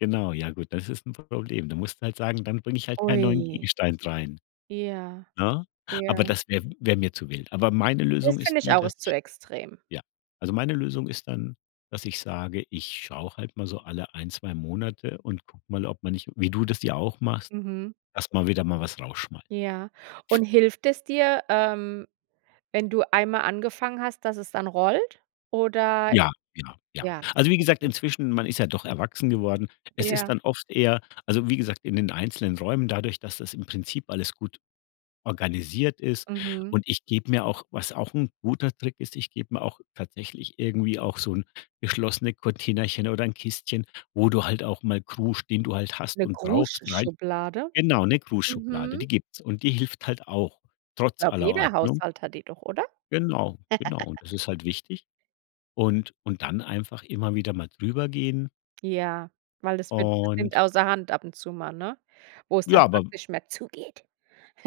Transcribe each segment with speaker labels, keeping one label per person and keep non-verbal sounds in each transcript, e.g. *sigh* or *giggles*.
Speaker 1: Genau, ja gut, das ist 'n Problem. Du musst halt sagen, dann bringe ich halt keinen neuen
Speaker 2: Ui.
Speaker 1: Gegenstand rein.
Speaker 2: Ja,
Speaker 1: Ne, aber
Speaker 2: ja.
Speaker 1: das wäre wäre mir zu wild. Aber meine Lösung
Speaker 2: Das
Speaker 1: ist
Speaker 2: finde ich
Speaker 1: die,
Speaker 2: auch
Speaker 1: dass
Speaker 2: ist zu
Speaker 1: ich
Speaker 2: extrem.
Speaker 1: ja, also, meine Lösung ist dann, dass ich sage: „Ich schaue halt mal so alle 1, 2 Monate und gucke mal, ob man nicht“ wie du das ja auch machst,
Speaker 2: Mhm.
Speaker 1: erst mal wieder mal was rausschmei
Speaker 2: Ja, und hilft es dir, ähm, wenn du einmal angefangen hast, dass es dann rollt oder
Speaker 1: Ja, ja, ja.
Speaker 2: ja,
Speaker 1: Also, wie gesagt,
Speaker 2: okay.
Speaker 1: inzwischen-– man ist ja doch erwachsen geworden. Es ist
Speaker 2: Ja.
Speaker 1: dann oft eher also, wie gesagt, in den einzelnen Räumen, dadurch, dass das im Prinzip alles gut organisiert ist.
Speaker 2: Mhm.
Speaker 1: Und ich gebe mir auch was auch 'n guter Trick ist, ich gebe mir auch tatsächlich irgendwie auch so 'n geschlossene Containerchen oder 'n Kistchen, wo du halt auch mal Krusch, den du halt hast
Speaker 2: 'Ne
Speaker 1: und brauchst, rein
Speaker 2: Kruschschublade?
Speaker 1: genau, 'ne Kruschschublade,
Speaker 2: Mhm.
Speaker 1: die gibt's. Und die hilft halt auch trotz
Speaker 2: Glaube
Speaker 1: aller
Speaker 2: jeder
Speaker 1: Ordnung.
Speaker 2: Haushalt hat die doch, oder?
Speaker 1: Genau, genau. Und das
Speaker 2: *laughs*
Speaker 1: ist halt wichtig. Und und dann einfach immer wieder mal drüber gehen
Speaker 2: Ja. Weil das wird das nimmt
Speaker 1: und
Speaker 2: außer Hand ab und zu mal, ne, wo es
Speaker 1: Ja,
Speaker 2: dann
Speaker 1: aber
Speaker 2: praktisch mehr zugeht.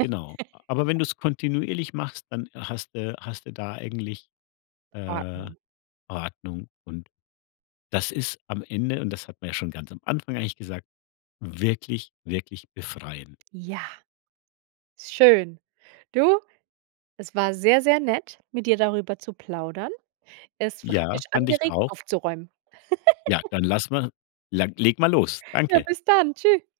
Speaker 1: Genau. A Aber wenn
Speaker 2: *laughs*
Speaker 1: du's kontinuierlich machst, dann hast du hast du da eigentlich, äh,
Speaker 2: Ordnung.
Speaker 1: Ordnung und das ist am Ende und das hatten wir ja schon ganz am Anfang eigentlich gesagt, wirklich, wirklich befreiend.
Speaker 2: Ja. Ist schön. Du, es war sehr, sehr nett, mit dir darüber zu plaudern. Es hat
Speaker 1: Ja,
Speaker 2: mich
Speaker 1: fand ich
Speaker 2: angeregt,
Speaker 1: auch.
Speaker 2: aufzuräumen.
Speaker 1: Ja, dann
Speaker 2: *giggles*
Speaker 1: lass mal lag leg mal los.
Speaker 2: Ja,
Speaker 1: Danke.
Speaker 2: bis dann, tschü